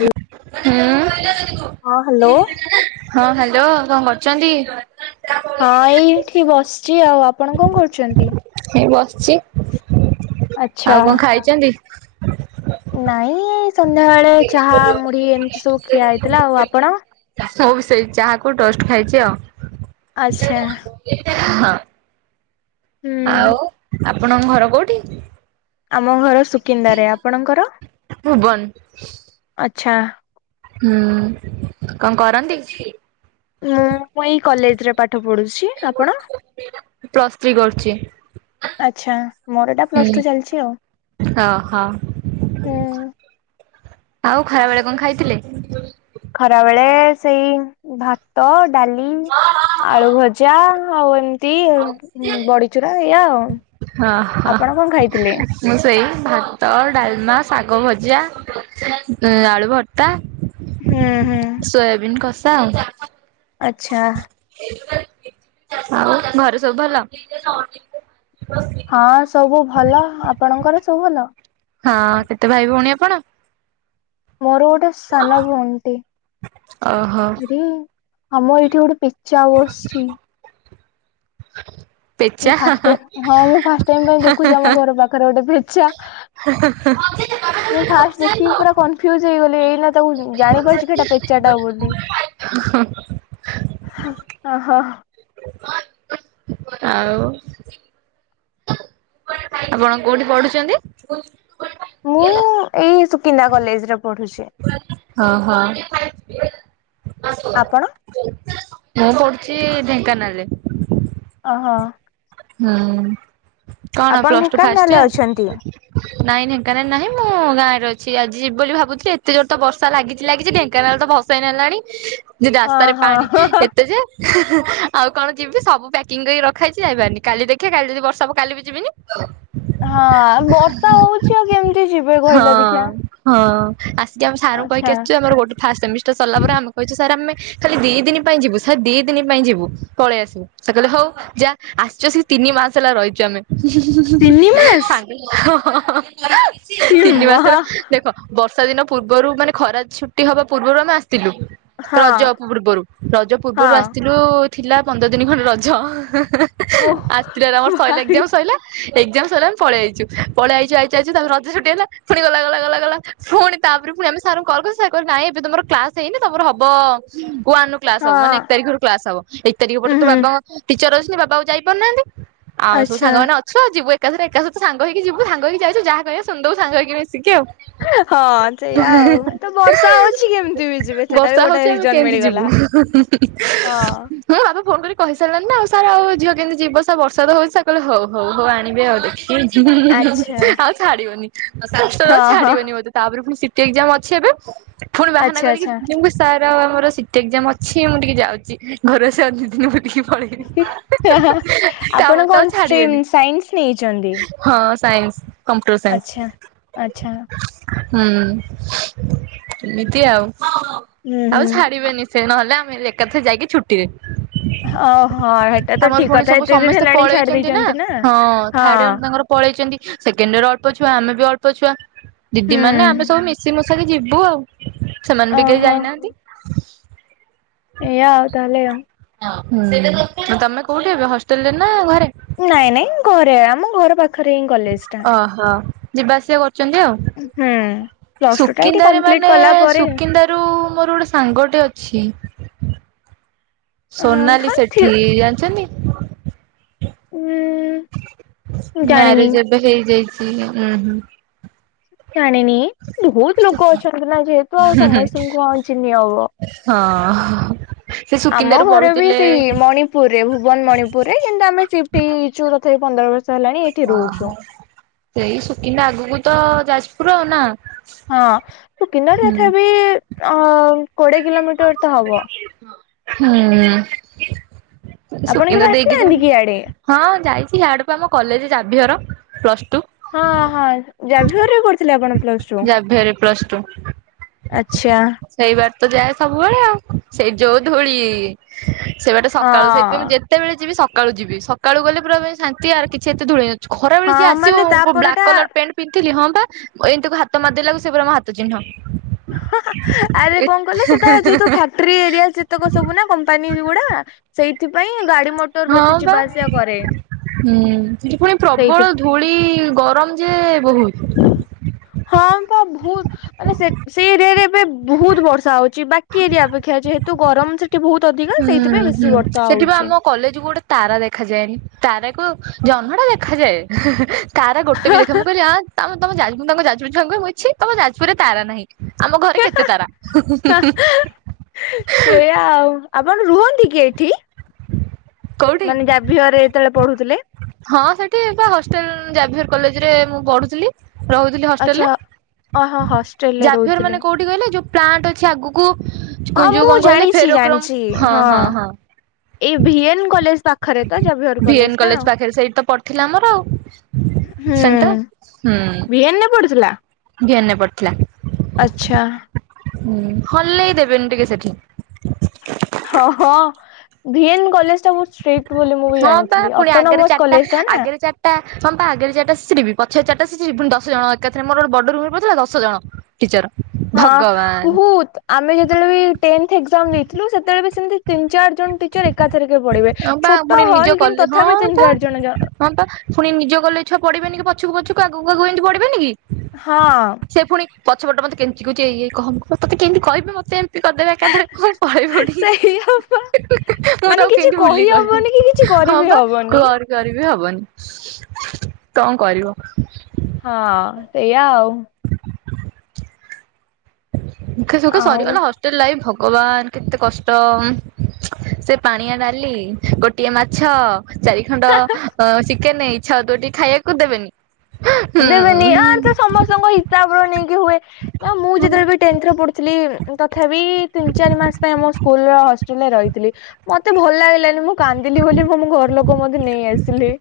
Hello ହଁ, ହଁ hello. Hello କଣ କରୁଚନ୍ତି। ହଁ, ଏଇଠି ବସ୍ଚି ଆଉ ଆପଣ କଣ କରୁଚନ୍ତି। ଏଇ ବସ୍ଚି। ଆଚ୍ଛା ନାଇଁ ସନ୍ଧ୍ୟାବେଳେ, ଚାହା, ମୁଢି, ଏମ୍ତି ସବୁ ଖିଆ ହେଇଥିଲା ଆଉ ଆପଣ। ମୁଁ ବି ସେଇ, ଚାହା କୁ ଟୋଷ୍ଟ ଖାଇଚି ଆଉ। ଆଚ୍ଛା ହୁଁ ଆଉ, ଆପଣଙ୍କ ଘର କୋଉଠି। ଆମ ଘର ସୁକିନ୍ଦା ରେ ଆପଣଙ୍କର ଭୁବନ ଆଚ୍ଛା। ହୁଁ କଣ କରନ୍ତି। ମୁଁ, ଏଇ କଲେଜ୍ରେ ପାଠ ପଢୁଚି ଆପଣ। ପ୍ଲସ ତ୍ରି କରୁଚି। ଆଚ୍ଛା ମୋର ଏଇଟା ପ୍ଲସ୍ ଟୁ ଚାଲିଛି ଆଉ। ଅହୋ ହୁଁ। ଆଉ ଖରା ବେଳେ କଣ ଖାଇଥିଲେ। ଖରା ବେଳେ ସେଇ, ଭାତ, ଡାଲି, ଆଳୁ ଭଜା। ଆଉ ଏମ୍ତି ବଡିଚୁରା ଏୟା ଆଉ। ହଁ, ହ, ଆପଣ କଣ ଖାଇଥିଲେ? ମୁଁ ସେଇ ଭାତ, ଡାଲ୍ମା, ଶାଗ ଭଜା। ଉଁ, ଆଳୁ ଭର୍ତା। ହଁ, ହଁ। ସୋୟାବିନ୍ କଷା ଆଉ। ଆଚ୍ଛା। ଆଉ ଘରେ ସବୁ ଭଲ। ହଁ ସବୁ ଭଲ। ଆପଣଙ୍କର ସବୁ ଭଲ। ହଁ, କେତେ ଭାଇ ଭଉଣୀ ଆପଣ। ମୋର, ଗୋଟେ ସାନ ଭଉଣୀ ଟେ। ଅହ। ଆମର, ଏଇଠି ଗୋଟେ ପେଚା ବସ୍ଚି। [inaudible] ମୁଁ ଫାଷ୍ଟ୍ ଟାଇମ୍, ହଁ ମୁଁ ଫାଷ୍ଟ୍ ଟାଇମ୍ ପାଇଁ ଦେଖୁଛି, ଆମ ଘର ପାଖରେ ଗୋଟେ ପେଚା। [unintelligible] ଫିୟୁଜ୍ ହେଇଗଲି ଏଇନା ତାକୁ ଜାଣିପାରୁଚିକି ଏଟା ପେ ଚାଟା ବୋଲି [inaudible] ଆଉ। ଆପଣ କୋଉଠି ପଢୁଚନ୍ତି। ମୁଁ ଏଇ ସୁକିନ୍ଦା କଲେଜ୍ ରେ ପଢୁଚି। ଅହ। ଆପଣ? ମୁଁ ପଡ୍ଚି ଢେଙ୍କାନାଳ୍ ରେ। ଅହ। ହୁଁ କଣ ଆପଣ ପ୍ଲସ୍ ଟୁ ଫାଷ୍ଟ୍ ଢେଙ୍କାନାଳରେ ୟର୍। ଅଛନ୍ତି? ନାଇଁ ଢେଙ୍କାନାଳ୍ ନାହିଁ ମୁଁ ଗାଁ ରେ ଅଛି ଆଜି ଯିବି ବୋଲି ଭାବୁଥିଲି ଏତେ ଯୋର୍ ତ ବର୍ଷା ଲାଗିଛି ଲାଗିଛି ଢେଙ୍କାନାଳ ତ ଭସେଇ ନେଲାଣି ଯେ ହଁ ରାସ୍ତାରେ ହଁ ପାଣି ଏତେ ଯେ। ଆଉ କଣ ଯିବି ସବୁ ପ୍ୟାକିଂ କରିକି ରଖା ହେଇଚି ଯାଇପାର୍ନି କାଲି ଦେଖିବା କାଲି ଯଦି ବର୍ଷା ହେବ କାଲି ବି ଯିବିନି। ହଁ ବର୍ଷା ହଉଛି ଆଉ କେମିତି ଯିବେ ହଁ କହିଲା ଦେଖିଆ। ହଁ ଆସିକି ଆମ ସାର୍ ଙ୍କୁ କହିକି ଆଚ୍ଛା। ଆସିୁଛ ଆମରୋଟେ ଫାଷ୍ଟ ସେମିଷ୍ଟର ସରିଲ ପରେ ଆମେ କହିଛୁ ସାର୍ ଆମେ ଖାଲି ଦି ଦିନ ପାଇଁ ଯିବୁ ସାର୍ ଦି ଦିନ ପାଇଁ ଯିବୁ ପଳେଇ ଆସିବୁ ସେ କହିଲେ ହଉ। ଯା ଆସିଚ ସେ ତିନି ମାସ ହେଲା ରହିଛୁ ଆମେ। ତିନି ମାସ ସାଙ୍ଗ ଏ ତିନି ମା ମାସରେ ଦେଖ ବର୍ଷା ଦିନ ପୂର୍ବରୁ ମାନେ ଖରା ଛୁଟି ହବା ପୂର୍ବରୁ ଆମେ ଆସିଥିଲୁ। ହଁ ରଜ ପୂର୍ବରୁ ରଜ ହଁ ପୂର୍ବରୁ ଆସିଥିଲୁ ଥିଲା ପନ୍ଦର ଦିନ ଖଣ୍ଡେ ରଜ। ଓ ଆସିଥିଲା ଆମର ଶରିଲ ଭାଇ ଏକ୍ଜାମ ଶରିଲା। ଏକ୍ଜାମ ସଇଲା ଆ ପଳେଇଆଛୁ ପଳେଇଆଇଛୁ ଆଇଚୁ ଆଇଛୁ ତାକୁ ରଜ ଛୁଟି ହେଲା ପୁଣି ଗଲା ଗଲା ଗଲାଗଲା ଫୁଣି ତାପରେ ପୁଣି ଆମେ ସାର ଙ୍କୁ କଲ କଲୁ ସାର୍ କଇଲେ ନାଇଁ ଏବେ ତମର କ୍ଲାସ ହେଇନି ତମର ହବ କୁ କ୍ଲାସ ହବ ହଁ ମାନେ ଏକ ତାରିଖରୁ କ୍ଲାସ ହବ ଏକ ତାରିଖ ପରେ ତ ଉହୁଁ ବାବାଙ୍କ ଟିଚର ଅଛନ୍ତି ବାବାକୁ ଯାଇପାରୁନାହାନ୍ତି। ଆଉମେ ସବୁ ଆଚ୍ଛା ସାଙ୍ଗ ଅ ଶୁଆ ଯିବୁ ଏକାଥରେ ଏକାଥରେ ତ ସାଙ୍ଗ ହେଇକି ଯିବୁ ସାଙ୍ଗ ହେଇକି ଯାଇଛୁ ଜାହା କହିବା ସୁୁନ୍ଦବୁ ସାଙ୍ଗ ହେଇକି ମିଶିକି ଆଉ। ହଁ। ସେଇୟା ଆଉ ତ ବର୍ଷା ହଉଛି କେମିତି ବି ଯିବେ ସେଟା ବର୍ଷା ବି ହଉଛି ଗୋଟେ ଆମେ ରିଜନ କେମିତି ଯିବୁ। ମିଳିଗଲା। ହଁ। ହଁ ବାପା ଫୋନ କରି କହି ସାରିଲାନି ନା ଆଉ ସାର୍ ଆଉ ଝିଅ କେମିତି ଯିବ ସାର୍ ବର୍ଷା ତ ହଉଛି ସାର୍ କହିଲେ ହଉ ହଉ ହଉ ଆଣିବେ ଆଉ ଦେଖି ଆଚ୍ଛା ଆଉ ଛାଡିବନି ଷ୍ଟର୍ ଆଉ ହଁ ହଁ ଛାଡିବନି ମତେ। ତାପରେ ପୁଣି ସିଟି ଏକ୍ଜାମ୍ ଅଛି ଏବେ ଫୁଣି ବାହାନା ଆଚ୍ଛା କରିକି ଆଚ୍ଛା। ସାର ଆମର ସିଟି ଏକ୍ଜାମ ଅଛି ମୁଁ ଟିକେ ଯାଉଛି ଘରେ ସେ ଅ ଦିନି ମୁ ଟିକେ ଆପଣ ତାପରେ ତ ଆଉ କଣ ଷ୍ଟ୍ରିମ୍ ଛାଡିବେନି ସାଇନ୍ସ ନେଇଛନ୍ତି? ହଁ ସାଇନ୍ସ କମ୍ପୁଟର ସାଇନ୍ସ। ଆଚ୍ଛା। ଆଚ୍ଛା ହୁଁ ଏମିତି ଆଉ ହୁଁ ଆଉ ହୁଁ। ଛାଡିବେନି ସେଇ ନହେଲେ ଆମେ ଏକାଥରେ ଯାଇକି ଛୁଟିରେ। ଓହୋ ହେଟା ତ ଆମର ଠିକ ଭୁଣି କଥା ସବୁ ଏତେ ଦିନ ସମସ୍ତେ ହେଲାଣି ଛାଡି ପଳେଇଛନ୍ତି ନା ଦେଇଛନ୍ତି ହଁ ଥାଡିଆ ହଁ ତାଙ୍କର ପଳେଇଛନ୍ତି ସେକେଣ୍ଡ ରେ ଅଳ୍ପଛୁଆ ଆମେ ବି ଅଳ୍ପ ଛୁଆ। ଦିଦି ହୁଁ ମାନେ ଆମେ ସବୁ ମିଶି ମଶାକି ଯିବୁ ଆଉ ସେମାନେ ବି କେହି ଯାଇନାହାନ୍ତି। [inaudible] ଏଆ ଆଉ ତାହେଲେ ଆଉ। ତମେ କୋଉଠି ଏବେ ହଷ୍ଟେଲ ରେ ନା ଘରେ? ନାଇଁ ନାଇଁ ଘରେ ଆମ ଘର ପାଖରେ ହିଁ କଲେଜ ଟା। ଓହୋ ଯିବା ଆସିବା କରୁଛନ୍ତି ହୁଁ। ଆଉ। ପ୍ଲସ ଟୁ ଟା ଏଇଠି ସୁକିନ୍ଦାରେ କମ୍ପ୍ଲିଟ ମାନେ କଲା ପରେ ସୁକିନ୍ଦାର ରୁ ମୋର ଗୋଟେ ସାଙ୍ଗଟେ ଅଛି। ଅ ସୋନାଲି ହଁ ଥି ସେଠି ଜାଣିଛନ୍ତି। ହୁଁ। ମ୍ୟାରେଜ ଏବେ ହେଇଯାଇଛି ଉଁ ହଁ। ଜାଣିନି ବହୁତ ଲୋକ ଅଛନ୍ତି ନା ଯେହେତୁ ଆଉ ସମସ୍ତଙ୍କୁ ଆ ଚିନି ହବ। ହଁ। ସେ ଆମ ସୁକିନ୍ଦାରୁ ଘରେ ବି ପଢୁଥିଲେ ସେଇ ମଣି ପୁରୀରେ ଭୁବନ ମଣିପୁରରେ କିନ୍ତୁ ଆମେ ସି୍ପ୍ଟ ହେଇଛୁ ତଥାପି ପନ୍ଦର ବର୍ଷ ହେଲାଣି ଏଠି ରହୁଛୁ। ଓହୋ ସେଇ ସୁକିନ୍ଦା ଆଗକୁ ତ ଯାଜପୁର ଆଉ ନା। ହଁ ସୁକନର ହୁଁ। ରେଖା ବି ଅ କୋଡିଏ କିଲୋମିଟର ତ ହବ। ହୁଁ ଆପଣ କେବେ ସୁକିନ୍ଦା ଦେଇକି ତ ଆସିନାହାନ୍ତି କି ଇଆଡେ? ହଁ ଯାଇଛି ଇଆଡକୁ ଆମ କଲେଜ ଯାବିହର ପ୍ଲସ ଟୁ। ହଁ ହଁ ଜାଭିୟର ରେ କରୁଥିଲେ ଆପଣ। ପ୍ଲସ ଜାଭିୟର ରେ ପ୍ଲସ ଟୁ। ଆଛା। ସେଇ ବାର ତ ଯାଏ ସବୁବେଳେ ଆଉ ସେଇ ଯୋଉ ଧୂଳି। ସେ ବାଟା ସକାଳୁ ସେଇଥିପାଇଁ ଆମ ହଁ। ଯେତ ତେବେଳେ ଯିବି ସକାଳୁ ଯିବି ସକାଳୁ ଗଲେ ପୁରା ଶାନ୍ତି ଆ କିଛି ଏତେ ଧୂଳେଇନ ଖରା ବେଳେ ଯିଏ ହଁ ମାନେ ତା ଆସିବ ବ୍ଲାକ୍ ପରଟା କଲର ପ୍ୟାଣ୍ଟ। ପିନ୍ଧଥିଲି ହଁ ବା ଏମିତିକୁ ହାତ ମାରଦେଲାକୁ ସେପ ଆମ ହାତ ଚିହ୍ନ। ଆରେ ଏ କଣ କଲେ ସେଟା ଯେହତୁ ଫ। ଟ୍ରି ଏରିଆ ଯେତକ ସବୁ ନା କମ୍ପାନୀ ଗୁଡା ସେଇଥିପାଇଁ ଗାଡି ମଟ। ହଁ ବା ହଁ ସେ ପୁଣି ସେଇଠି ପ୍ରବଳ ଧୂଳି। ଗରମ ଯେ ବହୁତ। ହଁ ତ ବହୁତ। ମାନେ ସେଇ ଏରିଆରେ ଏବେ ବହୁତ ବର୍ଷା ହଉଛି ବାକି ଏରିଆ ଅପେକ୍ଷା ଅଛି ଯେତୁ ଗରମ ସେ ବହୁତ ଅଧିକା ସେଇଥିପାଇଁ ବେଶୀ ବର୍ଷା ହଉଛି। କଲେଜ କୁ ଗୋଟେ ତାରା ଦେଖାଯାଏନି ତାରାକୁ ଜହ୍ନ ଟା ଦେଖାଯାଏ। ତାରା ଗୋଟେ ବି ଦେଖା ମୁ କହିଲିବା ତମ ତମ ଯାପୁର ତା ଯାଜପୁର ରେଛି ତମାପୁରରେ ତାର ନାହିଁ। ଆମ ଘରେ କେତେ ତାରା ସେଇଆ ଆଉ ଆପଣ ରୁହନ୍ତି କି ଏଇଠି? ହୁଁ। ମାନେ ଜାଭିୟରେ ଯେତେବେଳେ ପଢୁଥିଲେ। ହଁ ସେଠି ବା ହଷ୍ଟେଲ ଜାଭିର କଲେଜ ରେ ମୁଁ ପଢୁଥିଲି। ରହୁଥିଲି ଆଚ୍ଛା ଓହୋ ହଷ୍ଟେଲରେ ହଷ୍ଟେଲରେ ଜାଭିଅର ମାନେ ରହୁଥିଲେ। କୋଉଠି। କହିଲେ ଯୋଉ ପ୍ଲାଣ୍ଟ ଅଛି ଆଗକୁ ହଁ ଯଉ ମୁଁ କଣ କହିଲେ ଜାଣିଛି ଫେରୋକୋମ ଜାଣିଛି ହଁ ହଁ ହଁ। ଏଇ ଭିଏନ୍ କଲେଜ ପାଖରେ ତ ଜାଭିୟର ଭି ଏନ ଟା। କଲେଜ ପାଖରେ ସେଇଠି ତ ପଢିଥିଲା ଆମର ଆଉ। ସେଣ୍ଟର୍। ହୁଁ। ଭି ଏନ୍ ପଡୁଥିଲା। ଭି ଏନ ରେ ପଡିଥିଲା। ଆଛା। ହୁଁ ହଲେଇ ଦେବେନି ଟିକେ ସେଠି। ହଁ ହଁ ଭି ଏନ୍ କଲେଜ ଟା ବହୁତ୍ ଷ୍ଟିଟ। ବୋଲି ମୁଁ ବି ହଁ ଜାଣିଥିଲି ଅଟୋନୋମସ କଲେଜ ଟା ନା। ମପା ଆଗରେ ଚିଟା ଶିିବ ପଛ ଚାରିଟାିିବ ପୁଣି ଦଶଣ ଏକା ରେ ମୋର ଗୋଟ ବଡ ରୁମ ରେ ପଥିଲା ଦଶ ଜଣ। ଟିଚର ହଁ। ଭଗବାନ। ବହୁତ ଆମେ ଯେତେବେଳେ ବି ଟେନ୍ଥ ଦେଇଥିଲୁ ସେତେବେଳେ ବି ସେମତି। ତିନି ଚାରି ଜଣ ଟିଚର ଏକାଥର କେ ପଢିବେ ହଁ ବା ଛୋଟ ପୁଣି ନିଜ ହଲ୍ କିନ୍ତୁ କଲେ ହଁ ତଥାପି ତିନି ତ ଚାରି ଜଣ। ହଁ ବା ପୁଣି ନିଜ ଗଲେ ଛୁଆ ପଢିବେନି କି ପଛକୁ ପଛକୁ ଆଗକୁଗକୁ ଏମି ପଢିବେନି କି। ହଁ। ସେ ପୁଣି ପଛପଟ ମତେ କେମିତି କିଛି ଏଇଯାଇ କହନ୍ତୁ ମୋତେ କେମିତି କହିବି ମତେ। [unintelligible] ଏକାଧରେ ପଳେଇ ପନି। ସେଇଆ ପା ମୁଁ ମାନେ ତାକୁ କିଛି କେମିତି ବୁଲି କହିହବନି କି କିଛି କହିବି ହଁ କରିବି ବା ହବନି। ଘ। କରିବି ହବନି କଣ କରିବ? ହ। ହଁ ସେୟା ଆଉ। ହ। ଖେ ସୁଖେ ଆଉ ସରିଗଲା ହଷ୍ଟେଲ ଲାଇଫ ଭଗବାନ କେତେ କଷ୍ଟ। ସେ ପାଣିଆ ଡାଲି ଗୋଟିଏ ମାଛ। ଚାରି ଖଣ୍ଡ ଚିକେନ ଇ୍ଛା ହଉ ତୁ ଟିକେ ଖାଇବାକୁ ଦେବେନି। ଦେବେନି ଆର୍ ତ ହୁଁ। ସମସ୍ତଙ୍କ ହିସାବ ର ନେଇକି ହୁଏ ଆଉ ମୁଁ ହଁ ଯେତେବେଳେ ବି। ଟେନ୍ଥରେ ପଢ଼ୁଥିଲି ତଥାପି ତିନି ଚାରି ମାସ ପାଇଁ ଆମ ସ୍କୁଲ ହଷ୍ଟେଲରେ ରହିଥିଲି। ମତେ ଭଲ ଲାଗିଲାନି ମୁଁ କାନ୍ଦିଲି ବୋଲି ମୁ ଘର ଲୋକ ମତେ ନେଇ ଆସିଲି।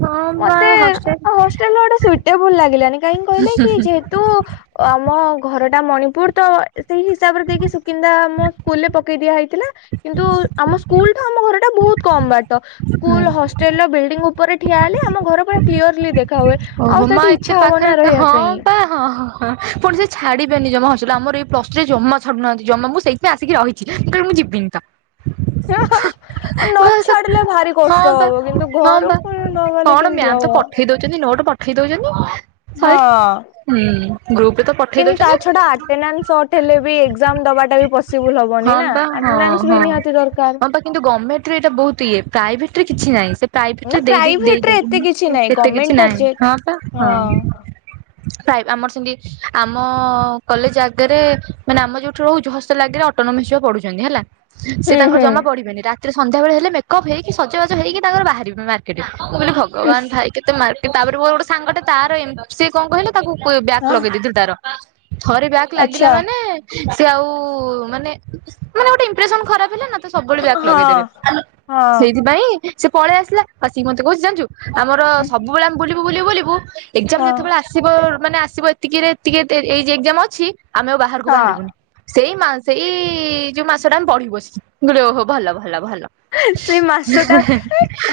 ହଁ ବା ମତେ ହଷ୍ଟେଲ ହେଲ ଗୋଟେବଲ ଲାଗିଲାନି କାହିଁକି କହିଲେ କି ଯେହେତୁ ଆମ ଘରଟା ମଣିପୁର ତ ସେଇ ହିସାବରେ ଦେଇକି ସୁକିନ୍ଦା ମମ ସ୍କୁଲରେ ପକେଇ ଦିଆ ହେଇଥିଲା। କିନ୍ତୁ ଆମ ସ୍କୁଲଠୁ ଆମ ଘରଟା ବହୁତ କମ ବାଟ ହୁଁ ସ୍କୁଲ ବଡିଙ୍ଗ ଉପରେ ଠିଆ ହେଲେ ଆମ ଘର ପୁରା କ୍ୟରଲି ଦେଖା ହୁଏ। ଆଉ ମୋ ସେଠି ଏତେ ଇଚ୍ଛା ହବ ନା ପାଖରେ ରହିବା ହଁ ପାଇଁ। ତ ହଁ। ହଁ ପୁଣି ସେ ଛାଡିବେନି ଜମା ହରସୁଲ ଆମର ଏଇ ପ୍ଲସ ଥ୍ରୀ ଜମା ଛାଡୁନାହାନ୍ତି ଜମା ମୁଁ ସେଇଥିପାଇ ଆସିକି ରହି [unintelligible] ଯିବିନି ତ। [unintelligible] ଆ ହଁ ନଛାଡିଲେ ଭାରି କଷ୍ଟ ବା ହବ କିନ୍ତୁ ହଁ ଘରୁ ପୁଣି ନ ଗଲେ କେମିତି ହବ? ଚନ୍ତି ନୋଟ୍ ପଠେଇ ଦଉଛନ୍ତି୍ ହଁ। ସରି--ହୁଁ, ଗ୍ରୁପରେ ତ ପଠେଇ କିନ୍ତୁ ତା ଦଉଛନ୍ତି ଛଡା ଆଟେନାସ୍ [unintelligible] ହେଲେ ବି ଏକ୍ଜାମ ଦବାଟା ବି ପସିବୁଲ ହବନି ହଁ ନା। ବା ହଁ [unintelligible] ବି ହଁ। ନିହାତି ଦରକାର। ହଁ ପା କିନ୍ତୁ ଗର୍ଣ୍ଣମେଣ୍ଟ ଏଇଟା ବହୁତ ଇ ପ୍ରାଇଭେଟରେ କିଛି ନାହିଁ ସେ ପ୍ରାଇଭେଟ ରେ ନା ଦେଇ ପ୍ରାଇଭେଟ ରେ ଦେଇଦେବି ଏତେ କିଛି ନାହିଁ ଏତେ କିଛି ଗମେଣ୍ଟ ଟା ନାହିଁ ଯେ ହଁ ପା ହଁ ନାଇଁ ଆମର ସେମତି ଆମ କଲେଜ ଆଗରେ ମାନେ ଆମ ଯୋଉଠୁ ରହୁଚୁ ହଷ୍ଟେଲ ଆଗରେ ଅ [unintelligible] ପଢୁଛନ୍ତି ହେଲା। ସେ ହୁଁ ତାଙ୍କର ହୁଁ ଜମା ପଢିବେନି ରାତିରେ ସନ୍ଧ୍ୟାବେଳେ ହେଲେ ମେକଅପ୍ ହେଇକି ସଜବାଜ ହେଇକି ତାଙ୍କର ବାହାରିବେ ମାନେ ମୁଁ ବୋଲି ଭଗବାନ ଇସ୍ ଭାଇ କେତେ [unintelligible] ତାପରେ ମୋର ଗୋଟେ ସାଙ୍ଗଟେ ତାର ଏମ୍ ସିଏ କଣ କହିଲ? ତାକୁ ବ୍ୟାକ୍ ହଁ ଲଗେଇଦିଥିଲୁ ତାର। ଥରେ ବ୍ୟାକ ଲାଗିଲା ଆଚ୍ଛା ମାନେ ସେ ଆଉ ମାନେ ମାନେ ଗୋଟେ ଇମ୍ପ୍ରେସନ ଖରାପ ହେଲା ନା ତ ସବୁବେଳେ ବ୍ୟାଗ ହଁ। ଲଗେଇଦେବେ ହଁ ସେଇଥିପାଇଁ ସେ ପଳେଇ ଆସିଲା ଆସି ମତେ କହୁଚି ଜାଣିଛୁ? ଆମର ହଁ ସବୁବେଳେ ଆମେ ବୁଲିବୁ ବୁଲିବୁ ବୁଲିବୁ ଏଜାମ ଯେତେବେଳେ ଆସି ଆସିବ ମାନେ ଆସିବ ଏତିକିରେ ଏତିକି ଏଇ ଏକ୍ଜାମ ଅଛି ଆମେ ଆଉ ବାହାରକୁ ହଁ ବାହାରିବୁନି। ସେଇ ମା ସେଇ ଯୋଉ ମାସ ଟା ଆମେ ପଢିବୁ ବସିକି, ମୁଁ କହିଲି ଓହୋ ଭଲ ଭଲ ଭଲ। ସେଇ ମାସ ଟା,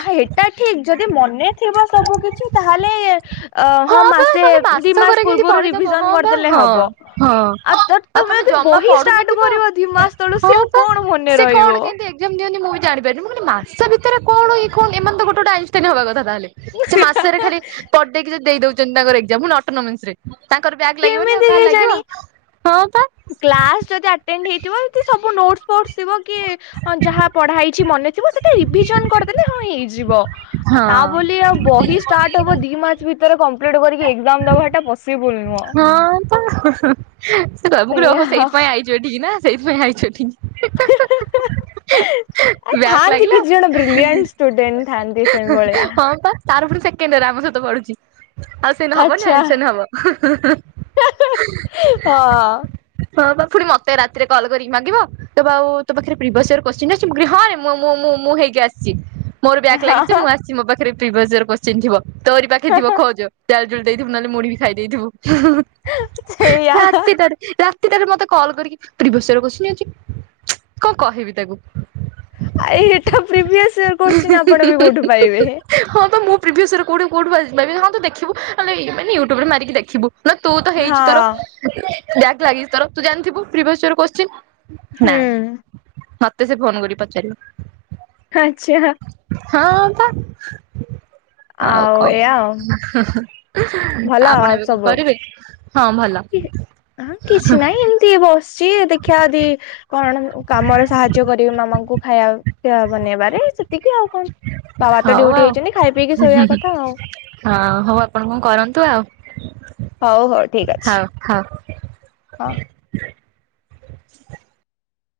ସେଇଟା ଠିକ ଯଦି ମନେ ଥିବ ସବୁ କିଛି ତାହେଲେ ଅ ହଁ ବା ମାସେ ନହେଲେ ଦି ମାସକରେ ମାସ କେମିତି ପୂର୍ବରୁ ପଢିଦବ ହଁ ରିଭିଜନ ବା କରିଦେଲେ ହଁ ହବ। ହଁ ଆଉ ତ ତମେ ଯଦି ବହି ଷ୍ଟାର୍ଟ କରିବ ଦି ମାସ ତଳୁ ସିଏ ଆଉ କଣ ମନେ ରହିବ। କେମିନ୍ତି ମୁଁ ବି ଜାଣିପାରିନି ମୁଁ ମାନେ ମାସ ଭିତରେ କଣଇ ଇଏ କଣ ଏମାନେ ତ ଗୋଟ ଗୋଟେ ଆଇନଷ୍ଟାଇନ ହେବା କଥା ତାହଲେ। ସେ ମାସରେ ଖାଲି ପଢଦେଇକି ଯ ଦେଇ ଦଉଛନ୍ତି ତାଙ୍କର ଏଜାମ ଫୁଣି ଅଟୋନୋମେନସ ରେ। ତାଙ୍କର ବ୍ୟାଗ ଲାଗିବନି ଆଉ କେମିତି କାହା ଲାଗିବ। କେଜାଣି [unintelligible] କ୍ଲାସ ଯଦି ଆଟେଣ୍ଡ ହେଇଥିବ କି ସବୁ ନୋଟ ଫୋଟ ଥିବ କି ଯାହା ପଢା ମନେ ଥିବ ସେଟା ରିଭିଜନ କରିଦେଲେ ହଁ ହେଇଯିବ। ତା ବୋଲି ଆଉ ବହି ଷ୍ଟାର୍ଟ ହବ ଦି ମାସ ଭିତରେ କମ୍ପ୍ଲିଟ୍ କରିକି ଏକ୍ସାମ ଦେବାଟା ପସିବୁଲ୍ ନୁହଁ। ହଁ ତ ସେ ସେଇଆ [unintelligible] ସେଇଥିପାଇଁ ଆଇଛୁ ଏଠିକି ନା ସେଇଥିପାଇଁ ଆଇଛୁ ଏଠିକି। ଆଉ [inaudible] ବ୍ୟାକ୍ ଥାଆନ୍ତି ଲାଗିଲା? କିଛି ଜଣ ହଁ ବ୍ରିଲିଆଣ୍ଟ ଷ୍ଟୁଡେଣ୍ଟ ଥାଆନ୍ତି ସେଇଭଳିଆ। ପା। ତାର ପୁଣି ସେକେଣ୍ଡରେ ଆମ ସହିତ ପଢୁଛି ଆଉ ସେନ ହବନି ଆଚ୍ଛା [unintelligible] ହଁ ହଁ ବା ପୁଣି ମତେ ରାତିରେ କଲ୍ କରିକି ମାଗିବ। ତ ଆଉ ତୋ ପାଖରେ ପ୍ରିିବେଶ ଇୟର କ ହଁରେ ମୁଁ ମୁଁ ମୁଁ ମୁଁ ହେଇକି ଆସିଛି। ମୋର ବ୍ୟାଗ ଲାଗିଛି ହଁ। ମୁଁ ଆସିଛି ମୋ ପାଖରେ [unintelligible] ଥିବ। ତୋରି ପାଖରେ ଥିବ ଖୋଜ। ଜାଲ ଜୋଲ ଦେଇଥିବୁ ନହେଲେ ମୁଣି ବି ଖାଇ ଦେଇଥିବୁ ସେଇଆ ରାତି ତାର ରାତିଟାରେ ମତେ କଲ୍ କରିକି [unintelligible] ଅଛି, [unintelligible] କଣ କହିବି ତାକୁ। ଏଇଟା ପ୍ରିଭିୟସ ଇୟର ହୁଁ କୋଶ୍ଚିନ୍ ଆପଣ ହୁଁ ବି କୋଉଠୁ ପାଇବେ। ହୁଁ ହଁ ତ ମୁଁ ପ୍ରିଭିୟସରେ କେଉଁଠୁ କେଉଁଠୁ [unintelligible] ଦେଖିବୁେ ମାନ ୟୁଟ୍ୟୁବରେ ମାରିକି ଦେଖିବୁ। ନା ତୁ ତ ହେଇଚୁ ତୋର, ହଁ। ବ୍ୟାକ ଲାଗିଚି ତୋର ତୁ ଜାଣିଥିବୁ, [unintelligible] ନାଇଁ ହୁଁ ମତେ ସେ ଫୋନ କରି ପଚାରିବ। ଆଚ୍ଛା। ହଁ ବା ଆଉ କଣ। ଏଇଆ ଆଉ ଓହୋ ଭଲ ଆପଣ ଆଉ ଏବେ କଣ ସବୁ। କରିବେ? ହଁ ଭଲ ହଁ କିଛି ନହିଁ ଏମିତି ଏବେ ବସିଛି ଦେଖିବା ଯଦି କଣ କାମରେ ସାହାଯ୍ୟ କରିବି ମାମାଙ୍କୁ ଖାଇବା ପିଇବା ବନେଇବାରେ ସେତିକି ଆଉ କଣ। ବାବା ତ ହଉ ଡୁଟି ଆଉ ଯାଇଛନ୍ତି, ଖାଇ ପିଇକି ଶୋଇବା କଥା ଆଉ। ହଁ ହଉ ଆପଣ କଣ କରନ୍ତୁ ଆଉ। ହଉ ହଉ ଠିକ୍ ଅଛି। ହଁ। ହଁ।